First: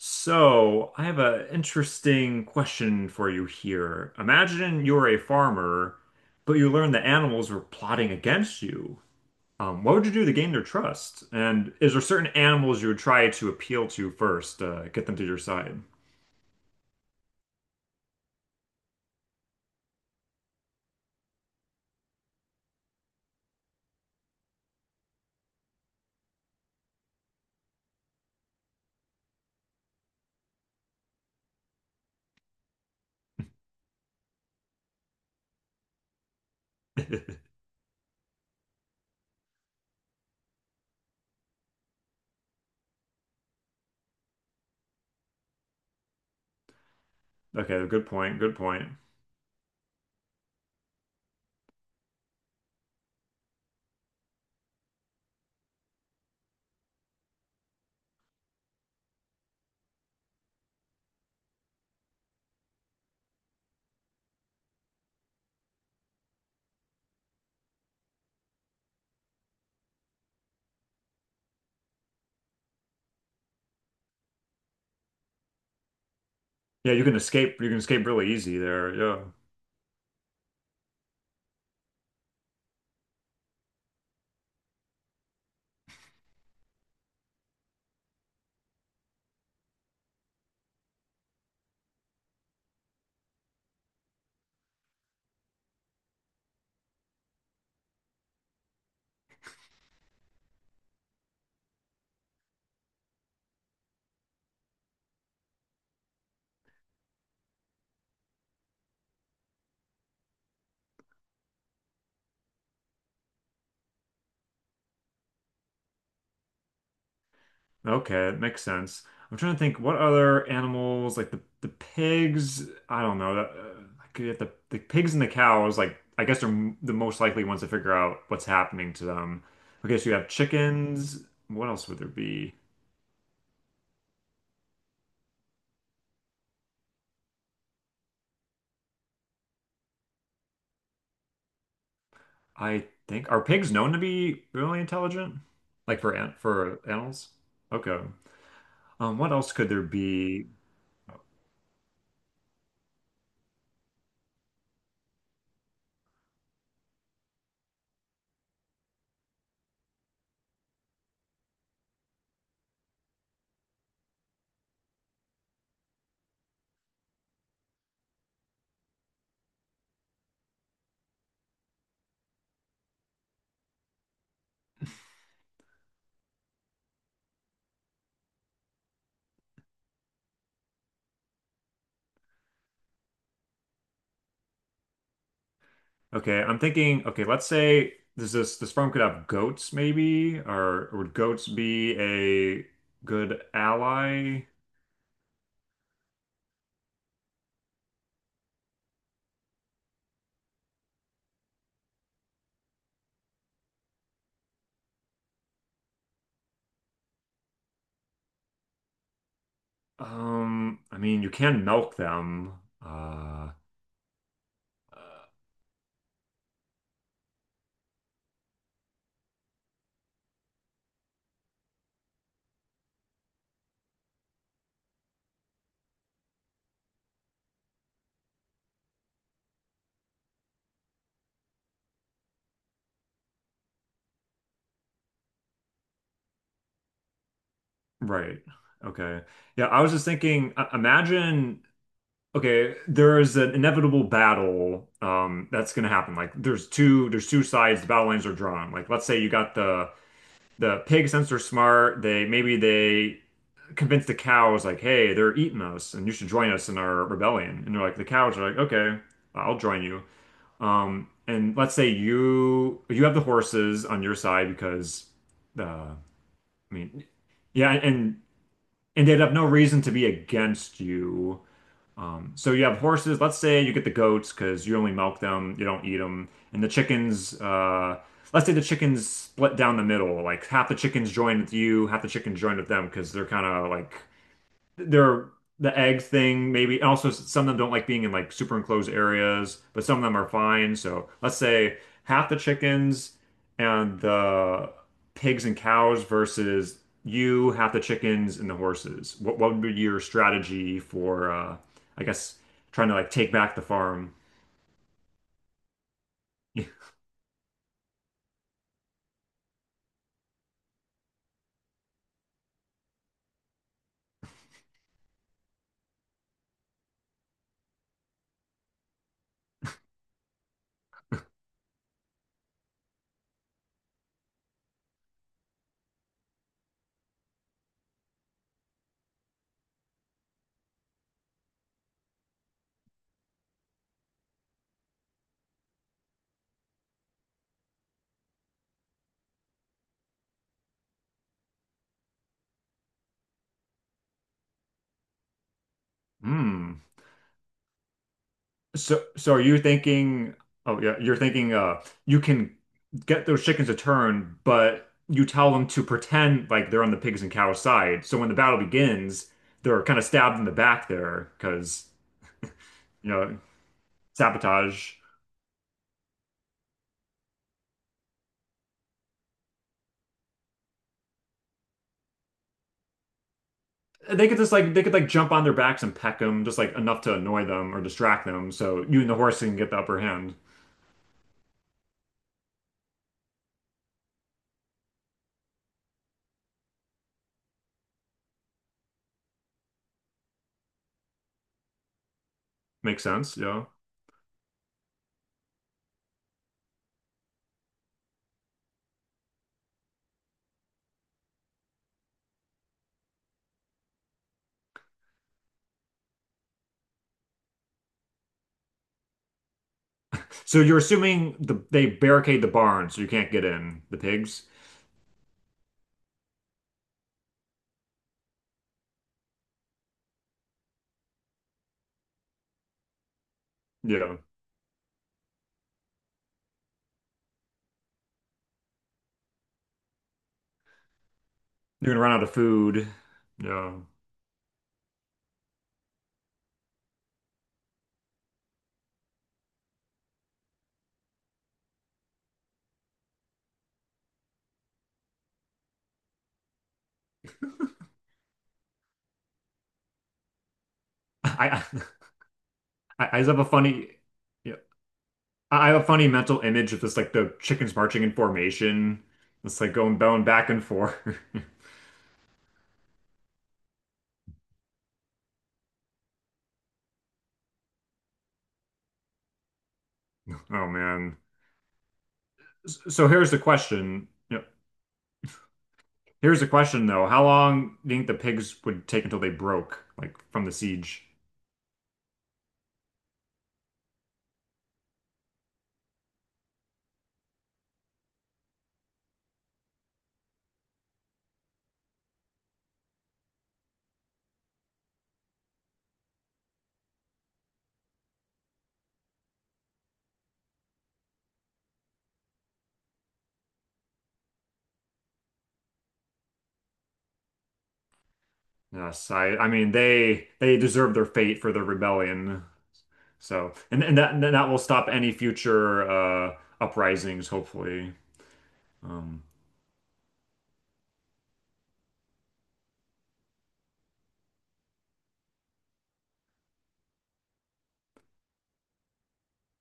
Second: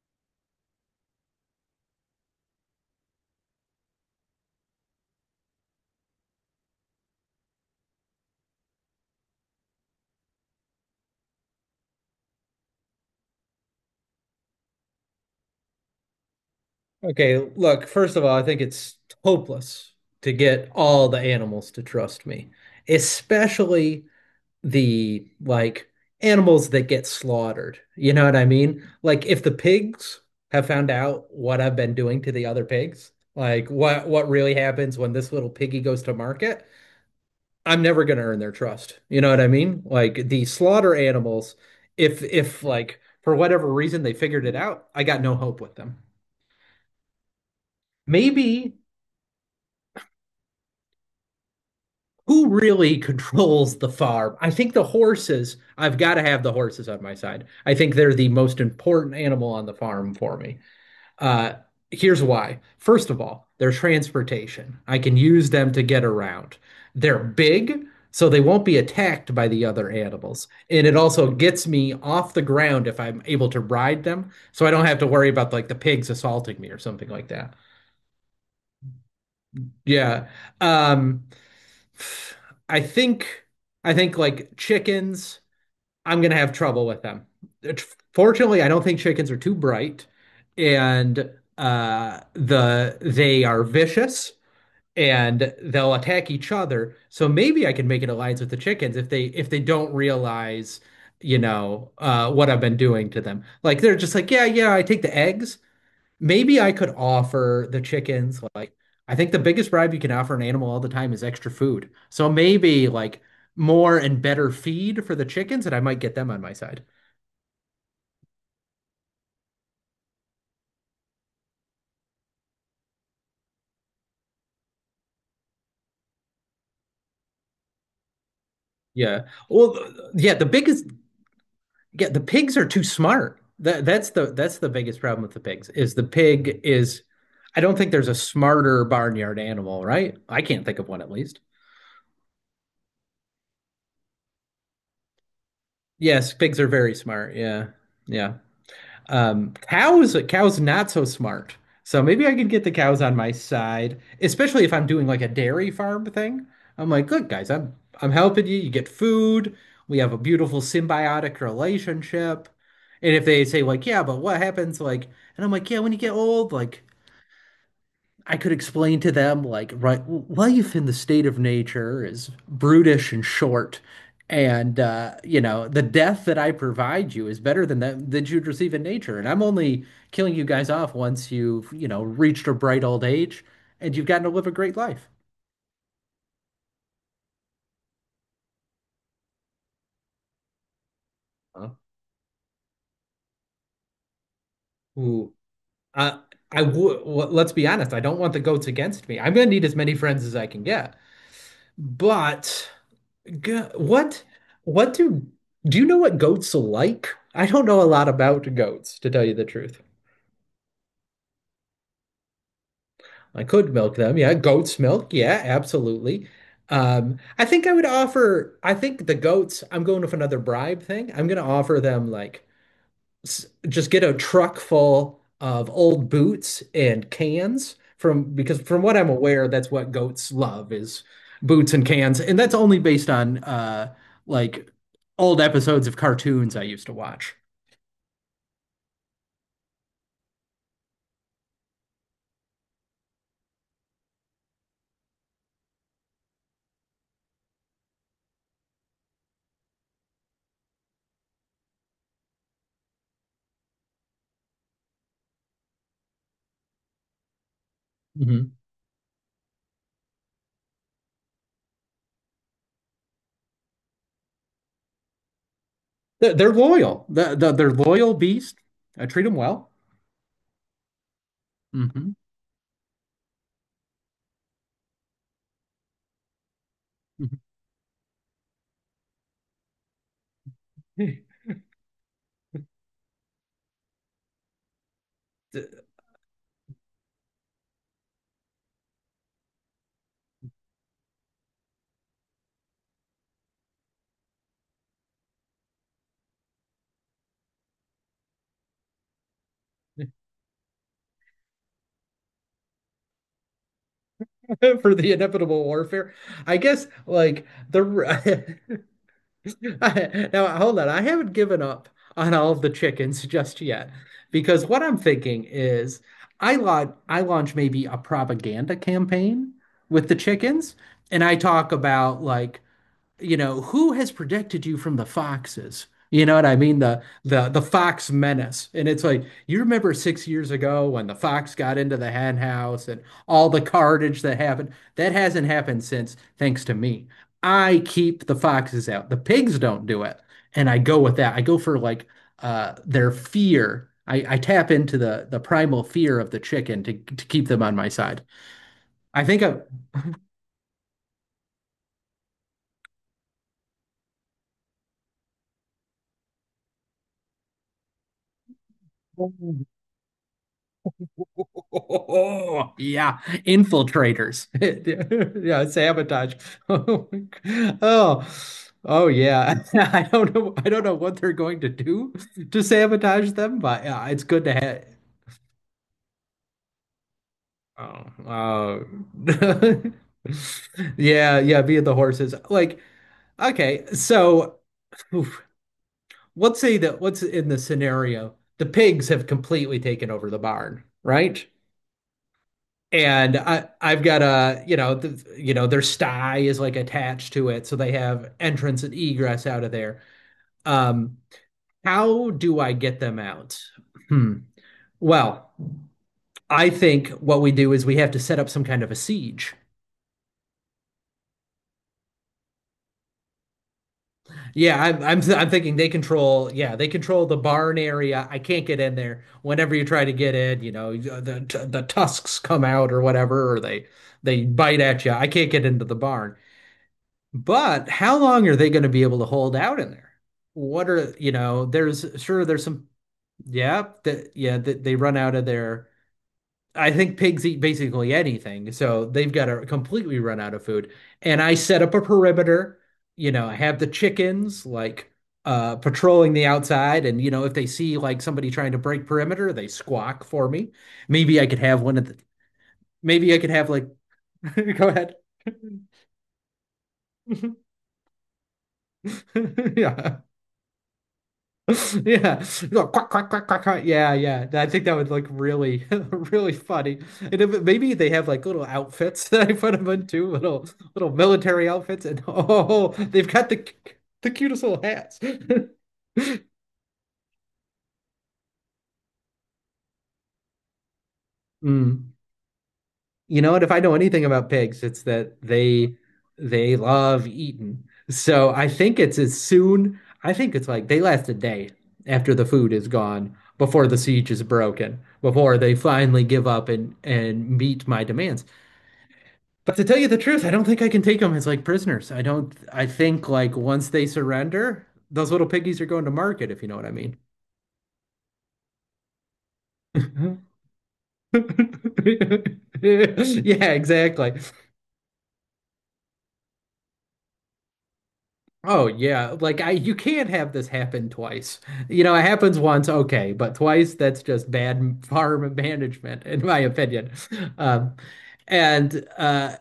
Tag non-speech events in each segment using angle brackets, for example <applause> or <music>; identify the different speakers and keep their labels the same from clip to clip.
Speaker 1: So, I have an interesting question for you here. Imagine you're a farmer, but you learn the animals were plotting against you. What would you do to gain their trust? And is there certain animals you would try to appeal to first, get them to your side?
Speaker 2: Okay, look, first of all, I think it's hopeless to get all the animals to trust me, especially the like animals that get slaughtered. You know what I mean? Like if the pigs have found out what I've been doing to the other pigs, like what really happens when this little piggy goes to market,
Speaker 1: <laughs>
Speaker 2: I'm never gonna earn their trust. You know what I mean? Like the slaughter animals, if like for whatever reason they figured it out, I got no hope with them.
Speaker 1: Okay, good point. Good
Speaker 2: Maybe
Speaker 1: point.
Speaker 2: who really <laughs> controls the farm? I think the horses, I've got to have the horses on my side. I think they're the most important animal on the farm for me. Uh, Here's why. First of all, their transportation. I can use them to get around. They're big, so they won't be attacked by the other animals. And it also gets me off the ground if I'm able to ride them, so I don't have to worry about like the pigs assaulting me or
Speaker 1: Yeah, you
Speaker 2: something
Speaker 1: can
Speaker 2: like that.
Speaker 1: escape. You can escape really easy there. Yeah.
Speaker 2: Yeah. Um, I think I think like chickens, I'm gonna have trouble with them. It- Fortunately, I don't think chickens are too bright, and they are vicious and they'll attack each other. So maybe I can make an alliance with the chickens if they don't realize, what I've been doing to them. Like they're just like, yeah, yeah, I take the eggs. Maybe I could offer the chickens, like, I think the biggest bribe you can offer an animal all the time is extra food. So maybe like more and better feed for the chickens, and I might get them on my side.
Speaker 1: Okay, it makes sense. I'm trying to think what other animals like the pigs. I don't know. That, like you have the pigs and the cows. Like I guess they're m the most likely ones to figure out what's happening to
Speaker 2: Yeah.
Speaker 1: them.
Speaker 2: Well,
Speaker 1: Okay, so you have
Speaker 2: yeah,
Speaker 1: chickens. What else would there
Speaker 2: the
Speaker 1: be?
Speaker 2: pigs are too smart. That's the biggest problem with the pigs is the pig is, I don't think there's a smarter barnyard animal, right? I can't think of one at least.
Speaker 1: I think are pigs known to be really intelligent? Like for
Speaker 2: Yes,
Speaker 1: ant
Speaker 2: pigs are
Speaker 1: for
Speaker 2: very
Speaker 1: animals?
Speaker 2: smart. Yeah.
Speaker 1: Okay.
Speaker 2: Yeah.
Speaker 1: What else could there
Speaker 2: Cows,
Speaker 1: be?
Speaker 2: cows not so smart. So maybe I could get the cows on my side, especially if I'm doing like a dairy farm thing. I'm like, look, guys, I'm helping you. You get food. We have a beautiful symbiotic relationship. And if they say like, yeah, but what happens, like, and I'm like, yeah, when you get old, like I could explain to them, like, right, life in the state of nature is brutish and short, and the death that I provide you is better than that than you'd receive in nature, and I'm only killing you guys off once you've reached a bright old age and you've gotten to live a great life.
Speaker 1: Okay, I'm thinking, okay, let's say this firm could have goats maybe, or would goats
Speaker 2: Huh?
Speaker 1: be a good ally?
Speaker 2: Ooh, I I would. Well, let's be honest. I don't want the goats against me. I'm gonna need as many friends as I can get. But Go what do do you know what goats are like? I don't know a lot about goats, to tell you the truth.
Speaker 1: I mean, you can milk them.
Speaker 2: I
Speaker 1: Uh,
Speaker 2: could milk them. Yeah, goat's milk.
Speaker 1: uh,
Speaker 2: Yeah, absolutely. I think I would offer, I think the goats, I'm going with another bribe thing. I'm going to offer them like just get a truck full of old boots and cans from because from what I'm aware, that's what goats love is boots and cans, and that's only based on like old episodes of cartoons I used to watch.
Speaker 1: right. Okay. Yeah, I was just thinking, imagine, okay, there is an inevitable battle that's gonna happen. Like there's two sides, the battle lines are drawn. Like let's say you got the pigs since they're smart, they maybe they convince the cows like, hey, they're eating us and you should join us in our rebellion. And they're like, the cows are
Speaker 2: Hmm.
Speaker 1: like, okay, I'll join you. And let's say you have the horses on your side because the I
Speaker 2: They're
Speaker 1: mean,
Speaker 2: loyal. They're
Speaker 1: yeah,
Speaker 2: loyal beast. I
Speaker 1: and they'd
Speaker 2: treat
Speaker 1: have
Speaker 2: them
Speaker 1: no
Speaker 2: well.
Speaker 1: reason to be against you.
Speaker 2: Hmm.
Speaker 1: So you have horses. Let's say you get the goats because you only milk them, you don't eat them, and the chickens.
Speaker 2: <laughs>
Speaker 1: Let's say the chickens split down the middle. Like half the chickens join with you, half the chickens join with them because they're kind of like they're the egg thing maybe and also some of them don't like being in like super enclosed areas but some of them are fine so let's say half the chickens and the pigs and cows versus you half the chickens and the horses what would be your strategy for I guess trying to like take back the farm.
Speaker 2: For the inevitable warfare, I guess like the <laughs> <laughs> now, hold on. I haven't given up on all of the chickens <laughs> just yet, because what I'm thinking is I launch maybe a propaganda campaign with the chickens, and I talk about, like, who has protected you from the foxes? You know what I mean? The fox menace. And it's like, you remember 6 years ago when the fox got into the hen house and all the carnage that happened? That hasn't happened since, thanks to me. I keep the foxes out. The pigs don't do it. And I go with that. I go for like their fear. I tap into the primal fear
Speaker 1: <laughs>
Speaker 2: of the
Speaker 1: Hmm.
Speaker 2: chicken to keep them on my side.
Speaker 1: So,
Speaker 2: I
Speaker 1: so are
Speaker 2: think I.
Speaker 1: you thinking? Oh yeah, you're thinking. You can get those chickens to turn, but you tell them to pretend like they're on the pigs and cows side. So when the battle begins, they're kind of stabbed in the back there because
Speaker 2: Oh,
Speaker 1: you
Speaker 2: yeah,
Speaker 1: know
Speaker 2: infiltrators.
Speaker 1: sabotage.
Speaker 2: <laughs> Yeah, sabotage. <laughs> Oh, oh yeah. <laughs> I don't know what they're going to do to sabotage them, but yeah, it's
Speaker 1: They could
Speaker 2: good
Speaker 1: just
Speaker 2: to
Speaker 1: like they
Speaker 2: have.
Speaker 1: could like jump on their backs and peck them just like enough to annoy them or
Speaker 2: Oh,
Speaker 1: distract them.
Speaker 2: oh.
Speaker 1: So you and the horse can get the
Speaker 2: <laughs>
Speaker 1: upper hand.
Speaker 2: Yeah, yeah. Be the horses. Like, okay, so, oof, let's say that what's in the scenario? The pigs have completely taken over the barn, right?
Speaker 1: Makes
Speaker 2: And
Speaker 1: sense, yeah.
Speaker 2: I've got a, the, their sty is like attached to it, so they have entrance and egress out of there. Um, how do I get them out? Hmm. Well, I think what we do is we have to set up some kind of a siege.
Speaker 1: So you're assuming the they barricade the barn so you can't get in. The pigs,
Speaker 2: Yeah, I'm thinking they control. Yeah, they control the barn area. I can't get in there. Whenever you try to get in, the tusks come out or whatever, or they
Speaker 1: yeah.
Speaker 2: they bite at you. I can't get into the barn. But how long are they going to be able to hold out in there? What are, you know,
Speaker 1: You're gonna
Speaker 2: there's
Speaker 1: run out of
Speaker 2: sure there's some,
Speaker 1: food, yeah.
Speaker 2: yeah, that they run out of their, I think pigs eat basically anything. So they've got to completely run out of food. And I set up a perimeter, I have the chickens like patrolling the outside. And, if they see like somebody trying to break perimeter, they squawk for me. Maybe I could
Speaker 1: I
Speaker 2: have one of the,
Speaker 1: I just
Speaker 2: maybe
Speaker 1: have
Speaker 2: I
Speaker 1: a
Speaker 2: could have, like,
Speaker 1: funny yeah.
Speaker 2: <laughs> go ahead.
Speaker 1: I have a funny mental image of this like the chickens
Speaker 2: <laughs>
Speaker 1: marching in formation. It's like going
Speaker 2: Yeah.
Speaker 1: bowing back and forth. <laughs>
Speaker 2: <laughs> Yeah. No, quack, quack, quack, quack, quack. Yeah, yeah. I think that would look really, <laughs> really funny. And if, maybe they have like little outfits <laughs> that I put them into, little
Speaker 1: Oh
Speaker 2: little
Speaker 1: man.
Speaker 2: military outfits, and <laughs>
Speaker 1: S-
Speaker 2: oh,
Speaker 1: So
Speaker 2: they've
Speaker 1: here's the
Speaker 2: got the cu-
Speaker 1: question.
Speaker 2: the
Speaker 1: Yep.
Speaker 2: cutest little hats. <laughs>
Speaker 1: Here's the question though. How long do you think the pigs would take until they broke, like from the siege?
Speaker 2: Mm. You know what? If I know anything about pigs, it's that they love eating. So I think it's as soon, I think it's like they last a day after the food is gone, before the siege is broken, before they finally give up and meet my demands. But to tell you the truth, I don't think I can take them as like prisoners. I don't, I think like once they surrender, those little piggies are going to market, if you know what I mean.
Speaker 1: Yes, I mean they deserve their fate for their rebellion.
Speaker 2: <laughs>
Speaker 1: So
Speaker 2: Yeah,
Speaker 1: and
Speaker 2: exactly.
Speaker 1: that will stop any future uprisings, hopefully.
Speaker 2: Oh
Speaker 1: Um
Speaker 2: yeah, like I you can't have this happen twice. You know, it happens once, okay, but twice, that's just bad farm management, in my opinion. Um, and uh,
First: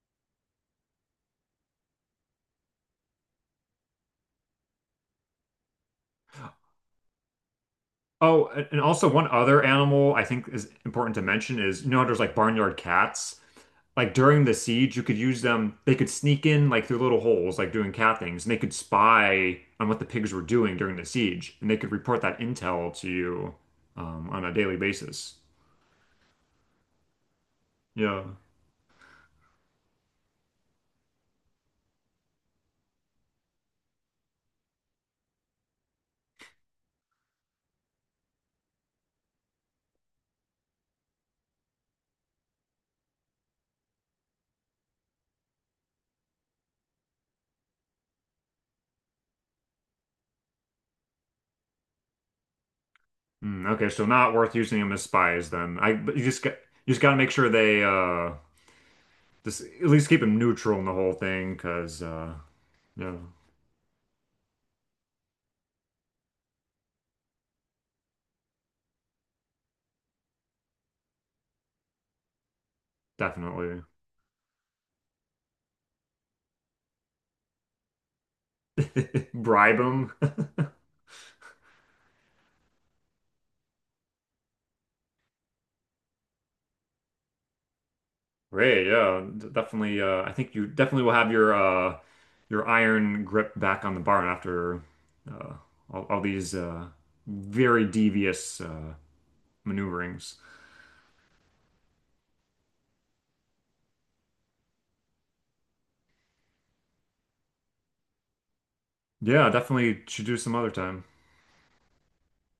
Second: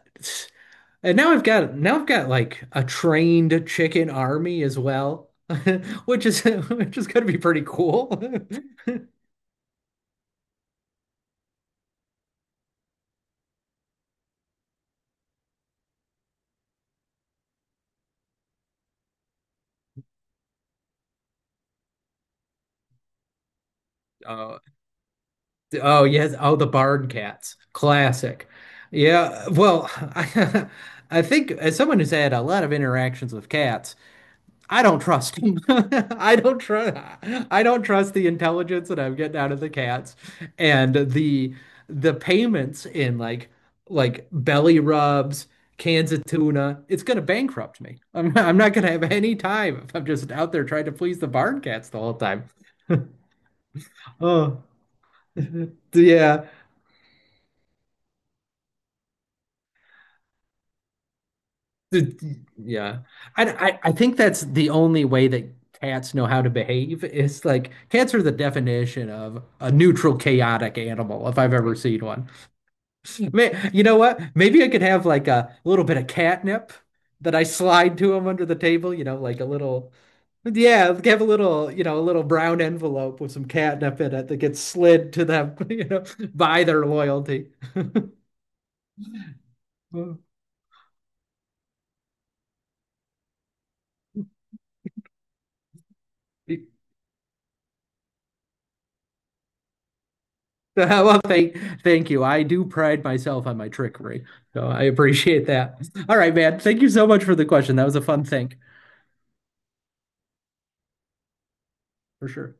Speaker 2: and now I've got, like a trained chicken army as well, <laughs> which is <laughs> which is gonna be pretty cool. <laughs>
Speaker 1: Oh, and also one other animal I think is important to mention is, you know, there's like barnyard cats. Like during the siege, you could use them. They could sneak in like through little holes, like doing cat things, and they could spy on what the pigs were doing during the siege, and they could report that intel to you on a
Speaker 2: Oh,
Speaker 1: daily basis.
Speaker 2: oh yes, oh the barn cats,
Speaker 1: Yeah.
Speaker 2: classic. Yeah, well, <laughs> I think, as someone who's had a lot of interactions with cats, I don't trust him. <laughs> I don't trust the intelligence that I'm getting out of the cats, and the payments in like belly rubs, cans of tuna. It's gonna bankrupt me. I'm not gonna have any time if I'm just out there trying to please the barn cats the whole time.
Speaker 1: Mm, okay, so not worth
Speaker 2: Oh,
Speaker 1: using them as spies
Speaker 2: <laughs>
Speaker 1: then. I but you just
Speaker 2: yeah.
Speaker 1: got you just gotta make sure they just at least keep them neutral in the whole thing, because
Speaker 2: Yeah.
Speaker 1: yeah,
Speaker 2: I, I think that's the only way that cats know how to behave. It's like cats are the definition of a neutral, chaotic animal, if I've ever seen one.
Speaker 1: definitely.
Speaker 2: You know what? Maybe I could have like a little bit of catnip that I slide to them under the table, you know,
Speaker 1: <laughs>
Speaker 2: like a
Speaker 1: Bribe
Speaker 2: little,
Speaker 1: them.
Speaker 2: yeah, have a little, a little brown envelope with some catnip in it that gets slid to them, <laughs> by their loyalty.
Speaker 1: Great, yeah, d- definitely. I think you definitely will have your iron grip back on the barn after uh, all these very devious maneuverings.
Speaker 2: <laughs> Well, thank you. I do pride myself on my trickery, so I appreciate that. All right, man. Thank you so much for the question. That was a fun thing,
Speaker 1: Yeah, definitely should do some other time.
Speaker 2: for sure.